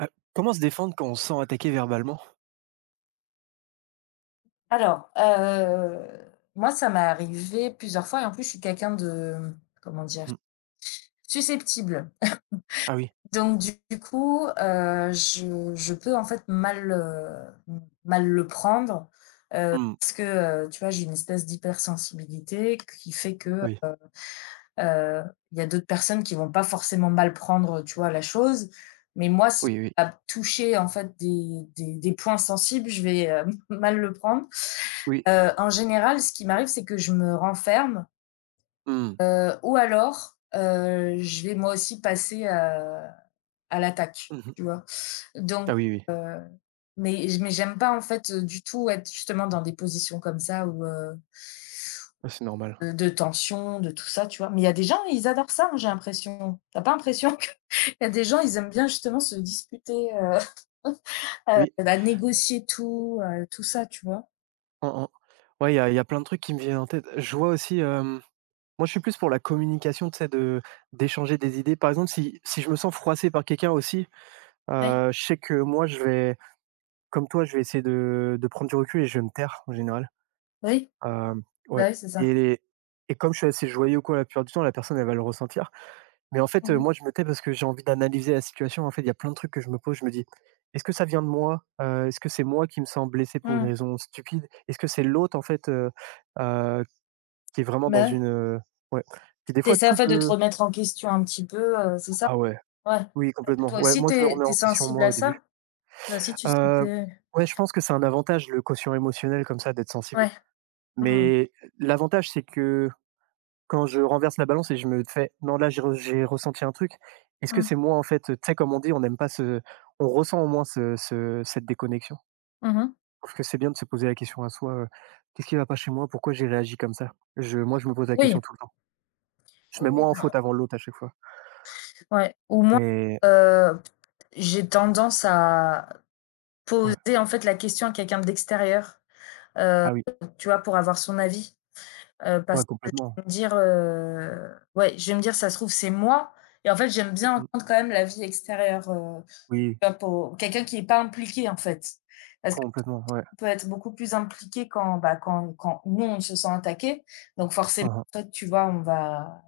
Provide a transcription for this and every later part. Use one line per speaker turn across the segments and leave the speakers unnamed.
Heu, Comment se défendre quand on se sent attaqué verbalement?
Alors, moi, ça m'est arrivé plusieurs fois et en plus, je suis quelqu'un de, comment dire?
Mmh.
Susceptible.
Ah oui.
Donc du coup, je peux, en fait, mal, mal le prendre
Mmh.
parce que, tu vois, j'ai une espèce d'hypersensibilité qui fait que,
Ah oui.
heu il y a d'autres personnes qui vont pas forcément mal prendre, tu vois, la chose. Mais moi, si
Oui, oui.
ça va toucher, en fait, des points sensibles, je vais, mal le prendre.
Oui.
En général, ce qui m'arrive, c'est que je me renferme,
Mmh.
ou alors, je vais moi aussi passer, à l'attaque,
Mmh.
tu vois?
Ah
Donc
oui, oui.
mais j'aime pas en fait, du tout être justement dans des positions comme ça où,
Ah, c'est normal.
de tension, de tout ça, tu vois? Mais il y a des gens, ils adorent ça, hein, j'ai l'impression. T'as pas l'impression que il y a des gens, ils aiment bien justement se disputer,
Oui.
bah, négocier tout, tout ça, tu vois?
Mmh mh. Ouais, il y a plein de trucs qui me viennent en tête. Je vois aussi, moi je suis plus pour la communication, tu sais, de d'échanger des idées. Par exemple, si je me sens froissé par quelqu'un aussi,
Oui,
je sais que moi je vais comme toi, je vais essayer de prendre du recul et je vais me taire en général.
Oui,
Hem,
bah,
ouais,
oui, c'est ça.
et les- et comme je suis assez joyeux ou quoi la plupart du temps, la personne elle va le ressentir. Mais en
Mmh
fait,
mh.
moi, je me tais parce que j'ai envie d'analyser la situation. En fait, il y a plein de trucs que je me pose. Je me dis: «Est-ce que ça vient de moi? Est-ce que c'est moi qui me sens blessé pour une
Mmh.
raison stupide? Est-ce que c'est l'autre, en fait, heu, qui est vraiment dans
Bah, oui.
une» ouais. Et des
Tu
fois,
essaies en
tout
fait de te
peut.
remettre en question un petit peu, c'est ça?
Ah ouais,
Ouais.
oui,
Parce que
complètement.
toi
Ouais,
aussi
moi,
tu
je me
es
remets
tu es
en question,
sensible
moi,
à
au début.
ça? Toi aussi tu sens
Heu,
que.
ouais, je pense que c'est un avantage, le quotient émotionnel, comme ça, d'être sensible.
Ouais. Mmh.
Mais l'avantage, c'est que quand je renverse la balance et je me fais: «Non, là, j'ai ressenti un truc». Est-ce que
Mmh.
c'est moi, en fait, tu sais, comme on dit, on n'aime pas ce on ressent au moins ce ce cette déconnexion.
Mmh mh.
Je trouve que c'est bien de se poser la question à soi: «Qu'est-ce qui va pas chez moi? Pourquoi j'ai réagi comme ça?» je moi, je me pose la
Oui.
question tout le temps. Je
Oui,
mets
oui,
moi en
non.
faute avant l'autre à chaque fois.
Ouais, au moins,
Mais
heu, j'ai tendance à
ouais.
poser en fait la question à quelqu'un d'extérieur,
Ah oui.
tu vois? Pour avoir son avis, parce
Ouais,
que je
complètement.
vais me dire, ouais, je vais me dire: «Ça se trouve, c'est moi», et en fait, j'aime
Mmh
bien
mh.
entendre quand même l'avis extérieur,
Oui,
tu vois? Pour quelqu'un qui est pas impliqué, en fait. Parce que
complètement, ouais.
peut être beaucoup plus impliqué quand, bah, quand nous, on se sent attaqué. Donc forcément,
Mmh.
en fait, tu vois, on va,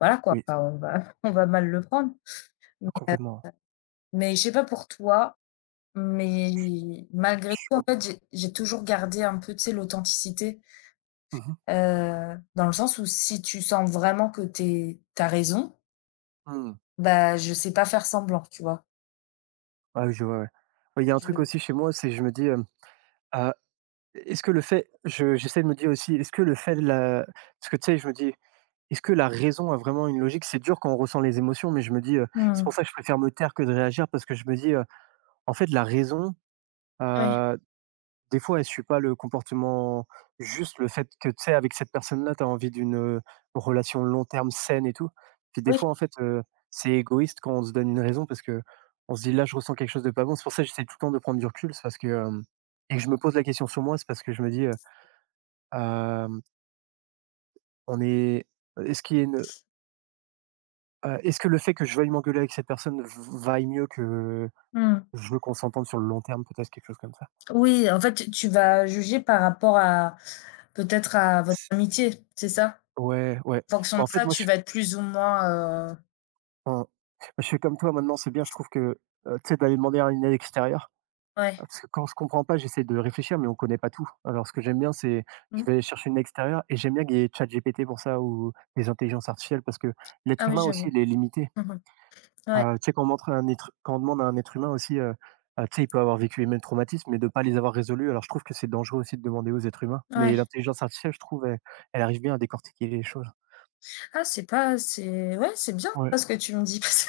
voilà quoi,
Oui,
enfin, on, va, on va mal le prendre. Mais,
complètement.
mais je sais pas pour toi, mais malgré
Je suis
tout, en
com
fait, j'ai toujours gardé un peu, tu sais, l'authenticité,
Mmh mh.
dans le sens où si tu sens vraiment que t'as raison,
Mmh.
bah, je sais pas faire semblant, tu vois.
Ah oui, je vois, ouais. Ouais, il y a un truc
Je-
aussi chez moi, c'est je me dis, «Ah». Est-ce que le fait, je j'essaie de me dire aussi, est-ce que le fait de la, parce que tu sais, je me dis: «Est-ce que la raison a vraiment une logique?» C'est dur quand on ressent les émotions, mais je me dis, c'est pour
Hmm.
ça que je préfère me taire que de réagir parce que je me dis: «En fait, la raison,
Oui.
heu, des fois, elle suit pas le comportement juste, le fait que, tu sais, avec cette personne-là, tu as envie d'une, relation long terme saine et tout». Puis des
Oui.
fois, en fait, c'est égoïste quand on se donne une raison parce que on se dit: «Là, je ressens quelque chose de pas bon». C'est pour ça que j'essaie tout le temps de prendre du recul, c'est parce que, hem et que je me pose la question sur moi, c'est parce que je me dis, Hem, on est est-ce qu'il y a une est-ce que le fait que je veuille m'engueuler avec cette personne v vaille mieux que
Hmm.
je veux qu'on s'entende sur le long terme, peut-être quelque chose comme ça?
Oui, en fait, tu vas juger par rapport à peut-être à votre amitié, c'est ça?
Ouais, ouais.
En fonction
Bah, en
de
fait,
ça,
moi,
tu vas être plus ou moins,
mmh, je suis comme toi maintenant, c'est bien, je trouve que, tu sais, d'aller demander à une aide extérieure,
ouais.
parce que quand je comprends pas, j'essaie de réfléchir, mais on connaît pas tout. Alors ce que j'aime bien, c'est je
Mmh.
vais chercher une aide extérieure et j'aime bien qu'il y ait ChatGPT pour ça ou les intelligences artificielles parce que l'être
Ah oui,
humain aussi,
j'avoue.
il est limité.
Mmh mh. Ouais,
Tu sais, quand on demande à un être humain aussi, tu sais, il peut avoir vécu les mêmes traumatismes, mais de ne pas les avoir résolus. Alors je trouve que c'est dangereux aussi de demander aux êtres humains, mais
ouais.
l'intelligence artificielle, je trouve, elle arrive bien à décortiquer les choses.
Ah c'est pas c'est ouais, c'est bien
Ouais.
ça ce que tu me dis parce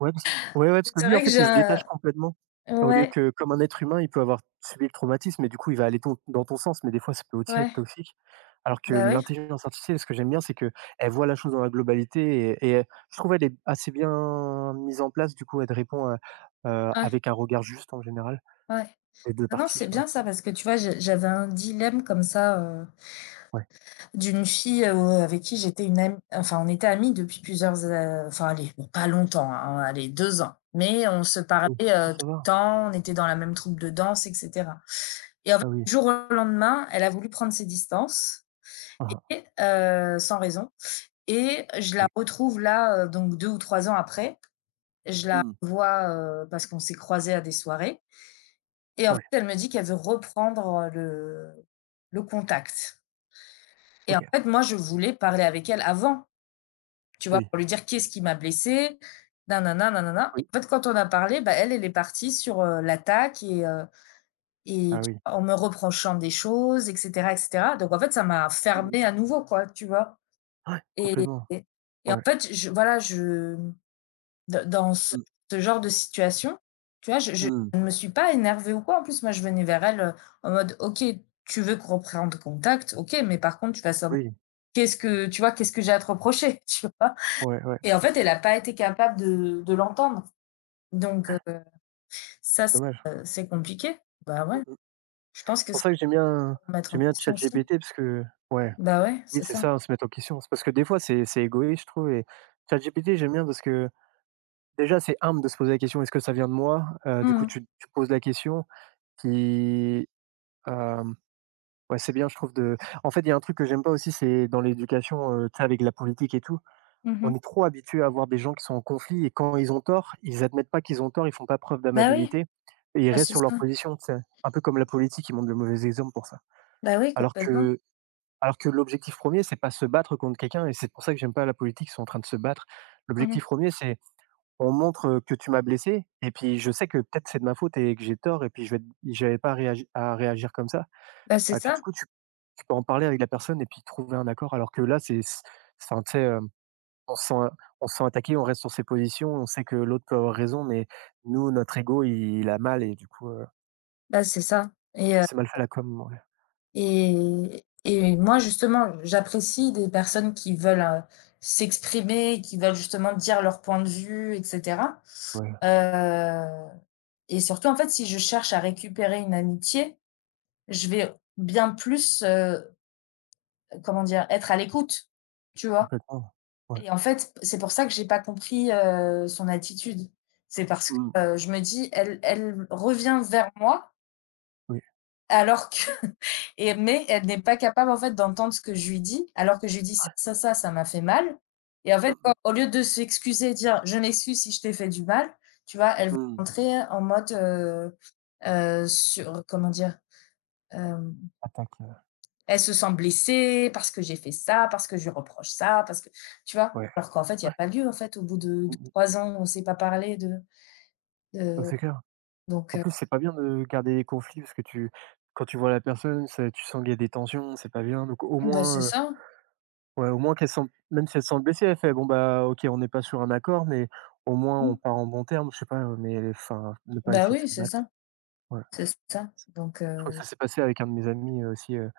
Ouais, parce ouais, ouais, parce
que
que
c'est
lui, en
vrai que
fait,
j'ai
il se détache
un,
complètement. Au lieu
ouais,
que comme un être humain, il peut avoir subi le traumatisme et du coup, il va aller ton dans ton sens, mais des fois, ça peut aussi
ouais,
être toxique. Alors que
bah oui,
l'intelligence artificielle, ce que j'aime bien, c'est que elle voit la chose dans la globalité et je trouve elle est assez bien mise en place. Du coup, elle te répond,
ouais,
avec un regard juste en général.
ouais.
Les 2
Non, non,
parties,
c'est
ouais,
bien ça parce que tu vois, je j'avais un dilemme comme ça,
ouais.
d'une fille, avec qui j'étais une amie, enfin, on était amies depuis plusieurs a enfin, allez, bon, pas longtemps, hein, allez, 2 ans. Mais on se parlait,
Oui. Ah, ça
tout le
va.
temps, on était dans la même troupe de danse, et cetera. Et en fait,
Ah oui.
du jour au lendemain, elle a voulu prendre ses distances,
Ah mh.
et, sans raison. Et je
Ah
la
oui.
retrouve là, donc 2 ou 3 ans après. Je la
Mmh.
vois, parce qu'on s'est croisés à des soirées. Et en fait,
Ouais,
elle me dit qu'elle veut reprendre le contact. Et en
OK.
fait, moi, je voulais parler avec elle avant, tu vois,
Oui.
pour lui dire qu'est-ce qui m'a blessée, nanana, nanana. Et
Oui.
en fait, quand on a parlé, bah, elle est partie sur, l'attaque et, et
Ah
tu
oui.
en me reprochant des choses, et cetera, et cetera. Donc en fait, ça m'a
Mmh mh.
fermée à nouveau quoi, tu vois?
Ouais,
Et
complètement.
et et en
Ouais.
fait, je, voilà, je, dans ce
Mmh.
ce genre de situation, tu vois, je
Mmh.
ne me suis pas énervée ou quoi. En plus, moi, je venais vers elle, en mode: «OK, tu veux qu'on reprenne contact, OK, mais par contre, tu vas savoir
Oui.
qu'est-ce que tu vois, qu'est-ce que j'ai à te reprocher?» Tu vois?
Ouais, ouais,
Et en fait, elle a pas été capable de l'entendre. Donc, ça,
c'est dommage.
c'est compliqué. Bah
Mmh
ouais,
mh.
je pense
C'est
que
pour
c'est
ça que j'aime bien
pour mettre en
j'aime bien
question aussi.
ChatGPT parce que ouais,
Bah, ouais,
oui,
c'est
c'est
ça.
ça, hein, se mettre en question. C'est parce que des fois, c'est égoïste, je trouve, et ChatGPT, j'aime bien parce que déjà, c'est humble de se poser la question: «Est-ce que ça vient de moi?» Du
Mmh
coup,
mh.
tu poses la question, puis, ouais, c'est bien, je trouve de en fait, il y a un truc que j'aime pas aussi, c'est dans l'éducation, tu sais, avec la politique et tout,
Mmh
on
mh.
est trop habitué à voir des gens qui sont en conflit et quand ils ont tort, ils admettent pas qu'ils ont tort, ils font pas preuve
Bah, oui,
d'amabilité et ils
bah,
restent
c'est
sur leur
ça.
position, tu sais? Un peu comme la politique, ils montrent le mauvais exemple pour ça.
Bah, oui,
Alors
complètement.
que alors que l'objectif premier, c'est pas se battre contre quelqu'un et c'est pour ça que j'aime pas la politique, ils sont en train de se battre.
Mmh mh.
L'objectif premier, c'est: «On montre, que tu m'as blessé et puis je sais que peut-être c'est de ma faute et que j'ai tort et puis je vais j'avais pas à réagi à réagir comme ça».
Bah, c'est
Ah, et puis du
ça.
coup, tu peux en parler avec la personne et puis trouver un accord, alors que là, c'est enfin, tu sais, on se sent on se sent attaqué, on reste sur ses positions, on sait que l'autre peut avoir raison, mais nous, notre ego, il a mal et du coup,
Bah, c'est ça. et heu
c'est mal fait la com, ouais.
et et moi, justement, j'apprécie des personnes qui veulent, s'exprimer, qui veulent justement dire leur point de vue, et cetera,
Ouais,
heu et surtout, en fait, si je cherche à récupérer une amitié, je vais bien plus, comment dire? Être à l'écoute, tu vois?
complètement. Ouais.
Et en fait, c'est pour ça que j'ai pas compris, son attitude. C'est parce que,
Mmh,
je me dis: «Elle revient vers moi
oui.
alors que» et mais elle n'est pas capable, en fait, d'entendre ce que je lui dis, alors que je lui dis: «Ça,
Ouais.
ça, ça, ça m'a fait mal», et en fait,
Mmh mh.
quand au lieu de s'excuser et dire: «Je m'excuse si je t'ai fait du mal», tu vois? Elle va
Mmh.
rentrer en mode, sur, comment dire?
Attaque,
Elle se sent blessée parce que j'ai fait ça, parce que je lui reproche ça, parce que, tu vois?
ouais.
Alors qu'en fait, il y a
Ouais.
pas lieu, en fait, au bout de
Mmh mh.
3 ans, on ne s'est pas parlé de
Bah,
de
c'est clair.
Donc,
En plus, c'est pas bien de garder les conflits parce que tu quand tu vois la personne, c'est tu sens qu'il y a des tensions, c'est pas bien, donc au
bah, c'est
moins,
ça.
ouais, au moins qu'elle sent, même si elle sent blessée, elle fait: «Bon, bah, OK, on n'est pas sur un accord, mais au moins
Mmh.
on part en bons termes», je sais pas, mais enfin, ne pas
Bah,
essayer de
oui,
se
c'est ça,
battre. Ouais.
c'est ça. Donc,
Je crois que ça s'est passé avec un de mes amis, aussi,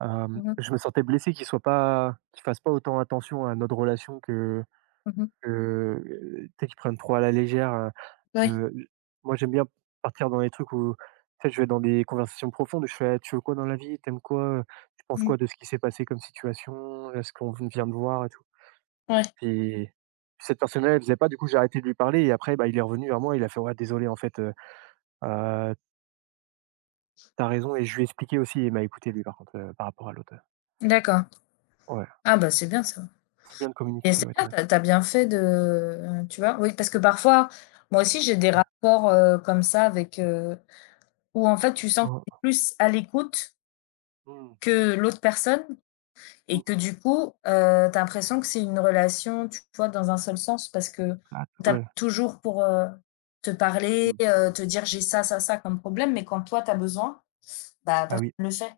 mmh mh,
je me sentais blessé qu'il fasse pas autant attention à notre relation que
mmh mh.
que, tu sais, qu'il prenne trop à la légère,
Ouais,
heu, moi, j'aime bien partir dans les trucs où, tu sais, je vais dans des conversations profondes où je fais: «Ah, «Tu veux quoi dans la vie? T'aimes quoi? Tu penses quoi
mmh,
de ce qui s'est passé comme situation? Là, ce qu'on vient de voir et tout?»
ouais,
Puis cette personne-là, elle faisait pas, du coup, j'ai arrêté de lui parler et après, bah, il est revenu vers moi, il a fait: «Ouais, désolé, en fait, heu, tu raison» et je lui ai expliqué aussi, il m'a écouté lui, par contre, par rapport à l'autre,
d'accord.
ouais.
Ah, bah, c'est bien ça.
C'est bien de
Et
communiquer,
c'est
ouais, t'as
bien,
raison.
T'as as bien fait de, tu vois? Oui, parce que parfois, moi aussi, j'ai des
Ouais.
rapports, comme ça avec, où en fait, tu sens
Mmh
que tu
mh.
plus à l'écoute
Mmh.
que l'autre personne. Et
Mmh
que
mh.
du coup, tu as l'impression que c'est une relation, tu vois, dans un seul sens parce que
Ah
on t'appelle
ouais.
toujours pour, te parler,
Mmh.
te dire: «J'ai ça, ça, ça comme problème», mais quand toi tu as besoin, bah,
Ah
personne
oui.
ne le fait.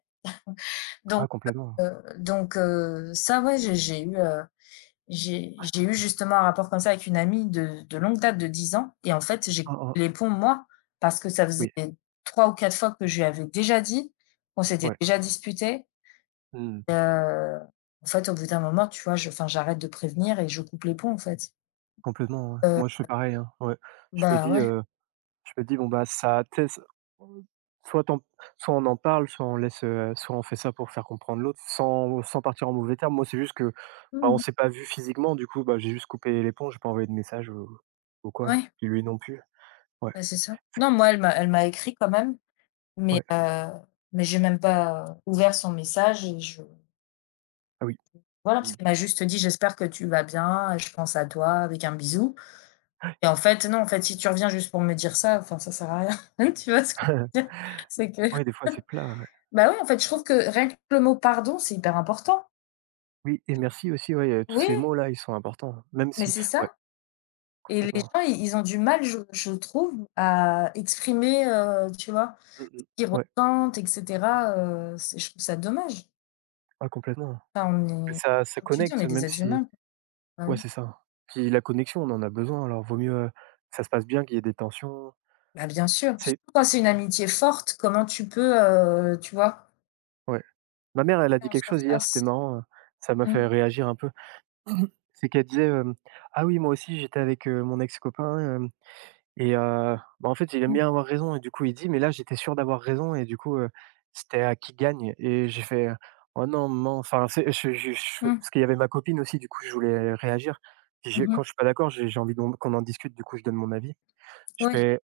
Donc
Ah, complètement.
heu donc, ça, ouais, j'ai eu, j'ai eu justement un rapport comme ça avec une amie de longue date, de 10 ans, et en fait, j'ai coupé
Mmh mh.
les ponts, moi, parce que ça faisait
Oui,
3 ou 4 fois que je lui avais déjà dit, qu'on s'était
ouais.
déjà disputé.
Mmh.
Et heu, En fait, au bout d'un moment, tu vois, je, enfin, j'arrête de prévenir et je coupe les ponts, en fait.
Complètement, ouais.
Heu,
Moi, je fais pareil, hein, ouais. Je me
Bah,
dis,
ouais.
euh, Je me dis: «Bon, bah, ça» tu sais, mmh, soit t'en soit on en parle, soit on laisse, soit on fait ça pour faire comprendre l'autre sans partir en mauvais termes. Moi, c'est juste que, bah, on
Mmh mh.
s'est pas vu physiquement, du coup, bah, j'ai juste coupé les ponts, j'ai pas envoyé de message ou quoi.
Ouais,
Puis lui non plus. Ouais,
bah, c'est ça. Non, moi, elle m'a écrit quand même, mais
ouais,
heu, mais j'ai même pas ouvert son message, et je,
ah oui.
voilà,
Mmh.
parce qu'elle m'a juste dit: «J'espère que tu vas bien, je pense à toi avec un bisou», et en fait, non, en fait, si tu reviens juste pour me dire ça, enfin, ça sert à rien. Tu vois ce que je veux dire? C'est que
Ouais, des fois, c'est plat, ouais.
bah, ouais, en fait, je trouve que rien que le mot «pardon», c'est hyper important.
Oui, et merci aussi, ouais, tous
Oui,
ces mots-là, ils sont importants, même
mais
si
c'est ça.
ouais,
Et les
complètement.
gens, i ils ont du mal, je trouve, à exprimer, tu vois,
Mmh mh.
ce qu'ils
Ouais,
ressentent, et cetera, c'est, je trouve ça dommage.
ah complètement.
Enfin,
Que
on est
ça
comme tu dis, on
connecte,
est des
même
êtres
si
humains, quoi. Bah
ouais,
oui.
c'est ça. Puis la connexion, on en a besoin, alors vaut mieux, que ça se passe bien, qu'il y ait des tensions.
Bah, bien sûr,
C'est
surtout quand c'est une amitié forte, comment tu peux, tu vois,
ouais. Ma mère, elle a dit
en
quelque chose hier, c'était
surface?
marrant, ça m'a fait
Mmh,
réagir un peu. C'est qu'elle disait, hem: Ah oui, moi aussi j'étais avec, mon ex-copain, et en fait, il aime
mmh,
bien avoir raison et du coup, il dit: "Mais là, j'étais sûr d'avoir raison et du coup, c'était à qui gagne ?" et j'ai fait : « Oh non, maman ! » enfin, c'est je
mmh,
parce qu'il y avait ma copine aussi, du coup, je voulais réagir. Puis j'ai
mmh mh.
quand je suis pas d'accord, j'ai envie d'on qu'on en discute, du coup, je donne mon avis. Je
Oui,
fais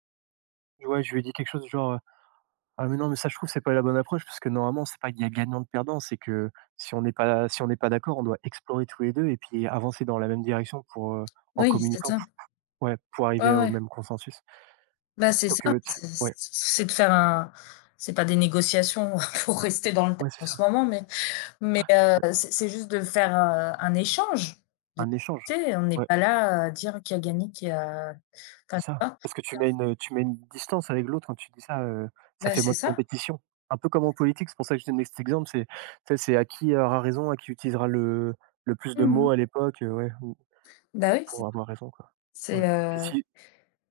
ouais, je lui ai dit quelque chose du genre, ah mais non, mais ça je trouve c'est pas la bonne approche parce que normalement c'est pas qu'il y a gagnant-perdant, c'est que si on n'est pas d'accord, on doit explorer tous les 2 et puis avancer dans la même direction pour, en
oui, c'est
communiquant
ça.
pour ouais, pour arriver
Ouais,
au
ouais.
même consensus.
Bah, c'est
Plutôt
ça,
que tu sais
c'est
ouais,
c'est de faire un. C'est pas des négociations pour rester dans le thème
ouais c'est
en
ça,
ce moment, mais. Mais,
ouais,
c'est juste de faire, un échange, de,
un échange.
tu sais, on n'est
Ouais,
pas là à dire qui a gagné, qui a,
c'est
enfin,
ça. Parce que
tu vois?
tu mets une distance avec l'autre quand tu dis ça, ça
Bah,
fait moins
c'est
de
ça.
compétition. Un peu comme en politique, c'est pour ça que je donne cet exemple, c'est tu sais, c'est à qui aura raison, à qui utilisera le plus de mots
Mmh.
à l'époque, ouais, mmh,
Bah, oui, c'est
pour avoir raison quoi. Ouais.
c'est,
Puis
heu
si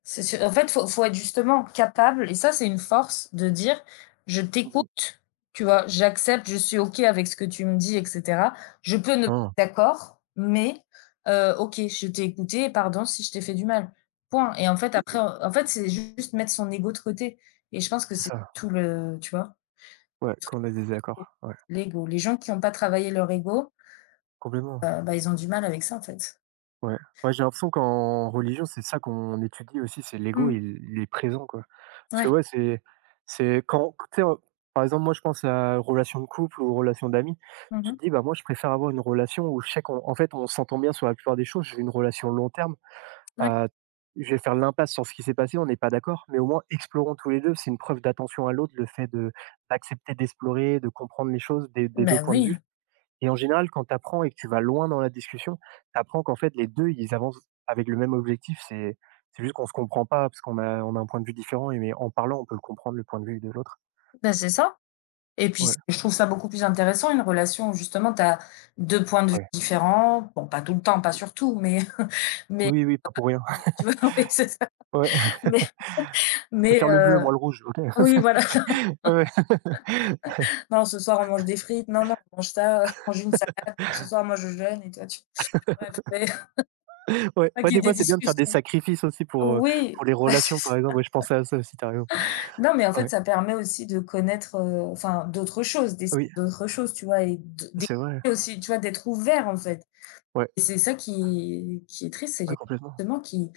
C'est sûr. En fait, faut être justement capable, et ça, c'est une force de dire, je
mmh
t'écoute, tu vois, j'accepte, je suis OK avec ce que tu me dis, etc. Je peux ne
non,
pas être d'accord, mais, OK, je t'ai écouté, et pardon si je t'ai fait du mal. Point. Et en fait, après, en fait, c'est juste mettre son ego de côté. Et je pense que
c'est
c'est
ça.
tout le, tu vois,
Ouais, qu'on a des
l'ego.
désaccords. Ouais,
L'ego. Les gens qui n'ont pas travaillé leur ego,
complètement.
bah, ils ont du mal avec ça, en fait.
Ouais. Ouais, j'ai l'impression qu'en religion, c'est ça qu'on étudie aussi, c'est l'ego,
Mmh.
il est présent, quoi. Parce que
Ouais.
ouais, c'est quand tu sais, par exemple, moi, je pense à relation de couple ou relation d'amis. Tu
Mmh.
te dis : « Bah, moi, je préfère avoir une relation où je sais qu'on en fait, on s'entend bien sur la plupart des choses. J'ai une relation long terme.
Ouais.
Heu, je vais faire l'impasse sur ce qui s'est passé, on n'est pas d'accord, mais au moins explorons tous les deux. C'est une preuve d'attention à l'autre, le fait de d'accepter d'explorer, de comprendre les choses des 2
Bah,
points de vue.
oui,
Et en général, quand tu apprends et que tu vas loin dans la discussion, tu apprends qu'en fait, les 2 ils avancent avec le même objectif. C'est juste qu'on se comprend pas parce qu'on a on a un point de vue différent et mais en parlant, on peut le comprendre, le point de vue de l'autre.
ben, c'est ça. Et puis,
Ouais,
c je trouve ça beaucoup plus intéressant, une relation où justement tu as 2 points de vue
ouais.
différents. Bon, pas tout le temps, pas sur tout, mais mais
Oui, oui, pas pour rien.
tu vois? Oui, c'est ça.
Ouais,
Mais
je
mais
préfère le bleu,
heu,
moi, le rouge. OK.
oui, voilà.
Ouais, ouais.
Non, ce soir, on mange des frites. Non, non, on mange ça, on mange une salade. Non, ce soir, moi, je jeûne et toi, tu bref, mais
Ouais,
pas
ouais,
qu'il y ait
des fois,
des
c'est bien de faire des
discussions.
sacrifices aussi pour
Oui.
les relations, par exemple. Ouais, je pensais à ça aussi, tu raison.
Non, mais en fait,
Ouais,
ça permet aussi de connaître, enfin, d'autres choses, d'essayer
oui,
d'autres choses, tu vois? Et de
c'est vrai.
découvrir aussi, tu vois? D'être ouvert, en fait.
Ouais,
Et c'est ça qui est triste, c'est les
ouais,
gens
complètement.
justement qui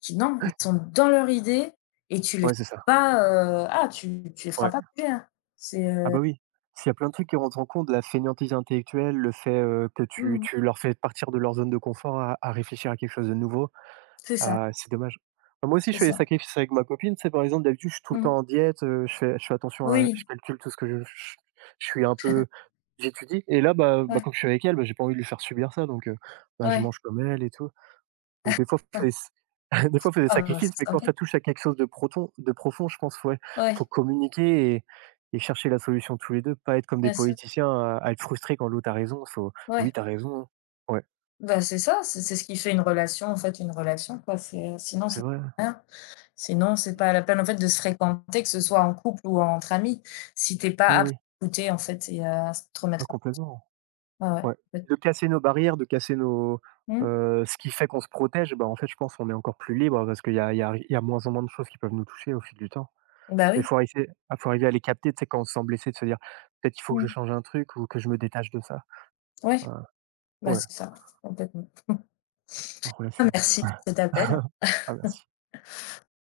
qui non, ils sont dans leur idée et tu les
Ouais, c'est ça.
pas, ah, tu les feras
Ouais.
pas bouger, hein. C'est,
Ah bah oui, s'il y a plein de trucs qui rentrent en compte, la fainéantise intellectuelle, le fait, que
mmh
tu leur fais partir de leur zone de confort à réfléchir à quelque chose de nouveau,
c'est ça,
ah, c'est dommage. Bah, moi aussi, je
c'est
fais des
ça.
sacrifices avec ma copine. C'est par exemple, d'habitude, je suis tout le
Mmh.
temps en diète, je fais attention à je
Oui,
calcule tout ce que je ch je suis un peu j'étudie et là, bah,
ouais,
comme je suis avec elle, bah, j'ai pas envie de lui faire subir ça donc bah, je
ouais.
mange comme elle et tout. Donc des fois, faut
Ah,
s des fois, faut des
ah, bah,
sacrifices,
c'est
mais quand
sympa.
ça touche à quelque chose de profond, je pense, ouais, faut
Ouais,
communiquer et chercher la solution tous les 2, pas être comme des
bien sûr,
politiciens à être frustrés quand l'autre a raison. Faut : « Oui,
ouais.
t'as raison ». Ouais,
Bah, c'est ça, c'est ce qui fait une relation, en fait, une relation, quoi. C'est, sinon,
c'est
c'est
vrai.
rien. Sinon, c'est
Mmh
pas
mh.
la peine, en fait, de se fréquenter, que ce soit en couple ou entre amis, si t'es pas
Oui,
apte
oui.
à écouter, en fait, et à te
Ah
remettre
complètement,
en, ouais, ouais,
ouais.
en fait.
De casser nos barrières, de casser nos,
Mmh.
ce qui fait qu'on se protège, bah, en fait, je pense, qu'on est encore plus libre parce qu'il y a il y a il y a moins en moins de choses qui peuvent nous toucher au fil du temps.
Bah,
Mais
oui.
faut arriver à les capter, tu sais, quand on se sent blessé, de se dire : « Peut-être il faut que je
Mmh.
change un truc ou que je me détache de ça ».
Ouais,
Ouais.
bah,
Ouais,
c'est ça, complètement.
en relation.
Merci pour cet appel.
Ah merci.